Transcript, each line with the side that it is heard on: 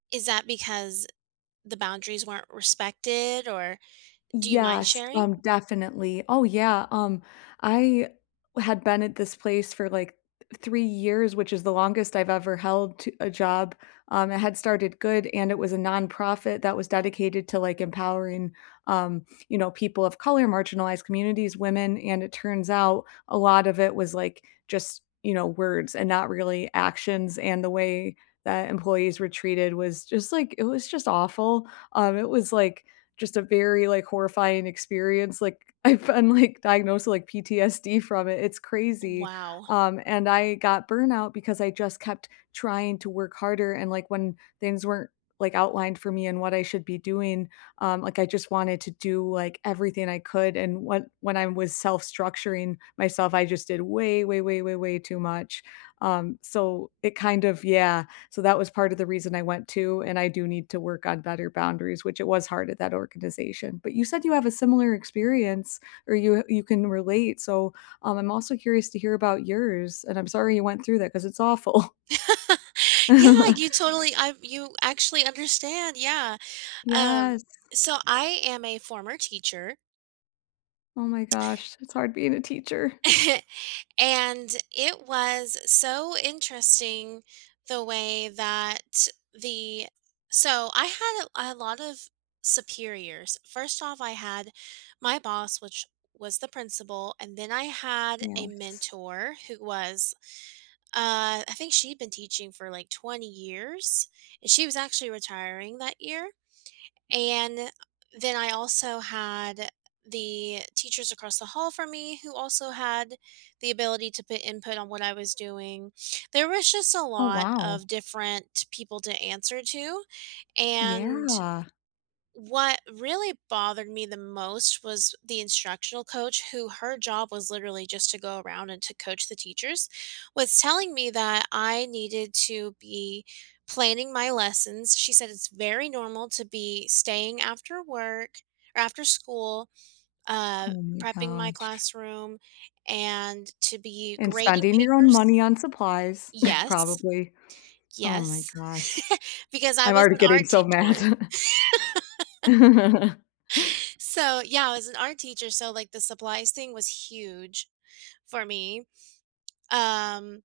right: Is that because the boundaries weren't respected or do you mind
left: Yes,
right: sharing?
left: um, definitely. Oh, yeah, um, I had been at this place for like 3 years, which is the longest I've ever held t a job. Um, it had started good and it was a nonprofit that was dedicated to, like, empowering, um, you know, people of color, marginalized communities, women, and it turns out a lot of it was, like, just, you know, words and not really actions, and the way that employees were treated was just like, it was just awful. Um, it was, like, just a very, like, horrifying experience, like, I've been, like, diagnosed with, like, PTSD from it; it's
right: Uh,
left: crazy.
right: wow.
left: Um, and I got burnout because I just kept trying to work harder. And, like, when things weren't, like, outlined for me and what I should be doing, um, like, I just wanted to do, like, everything I could. And when when I was self-structuring myself, I just did way, way, way, way, way too much. Um, so it kind of yeah. So that was part of the reason I went too, and I do need to work on better boundaries which it was hard at that organization. But you said you have a similar experience or you, uh, you can relate. So, um, I'm also curious to hear about yours, and I'm sorry you went through that 'cause it's awful.
right: Yeah, you totally I've you actually understand, yeah. Um,
left: Yes.
right: so I am a former teacher
left: Oh my gosh, it's hard being a teacher.
right: and it was so interesting the way that the so I had a a lot of superiors. First off, I had my boss, which was the principal, and then I had a
left: Yes.
right: mentor who was uh, I think she'd been teaching for, like, 20 years, and she was actually retiring that year. And then I also had the teachers across the hall from me who also had the ability to put input on what I was doing. There was just a
left: Oh,
right: lot
left: wow.
right: of different people to answer to. And
left: Yeah.
right: what really bothered me the most was the instructional coach, who- her job was literally just to go around and to coach the teachers- was telling me that I needed to be planning my lessons. She said it's very normal to be staying after work or after school, uh,
left: Oh my
right: prepping my
left: gosh.
right: classroom, and to be
left: And
right: grading
left: spending your own
right: papers.
left: money on supplies,
right: Yes.
left: probably. Oh my
right: Yes,
left: gosh.
right: because I
left: I'm
right: was
left: already
right: an
left: getting
right: art
left: so mad.
right: teacher. So, yeah, I was an art teacher, so, like, the supplies thing was huge for me. Um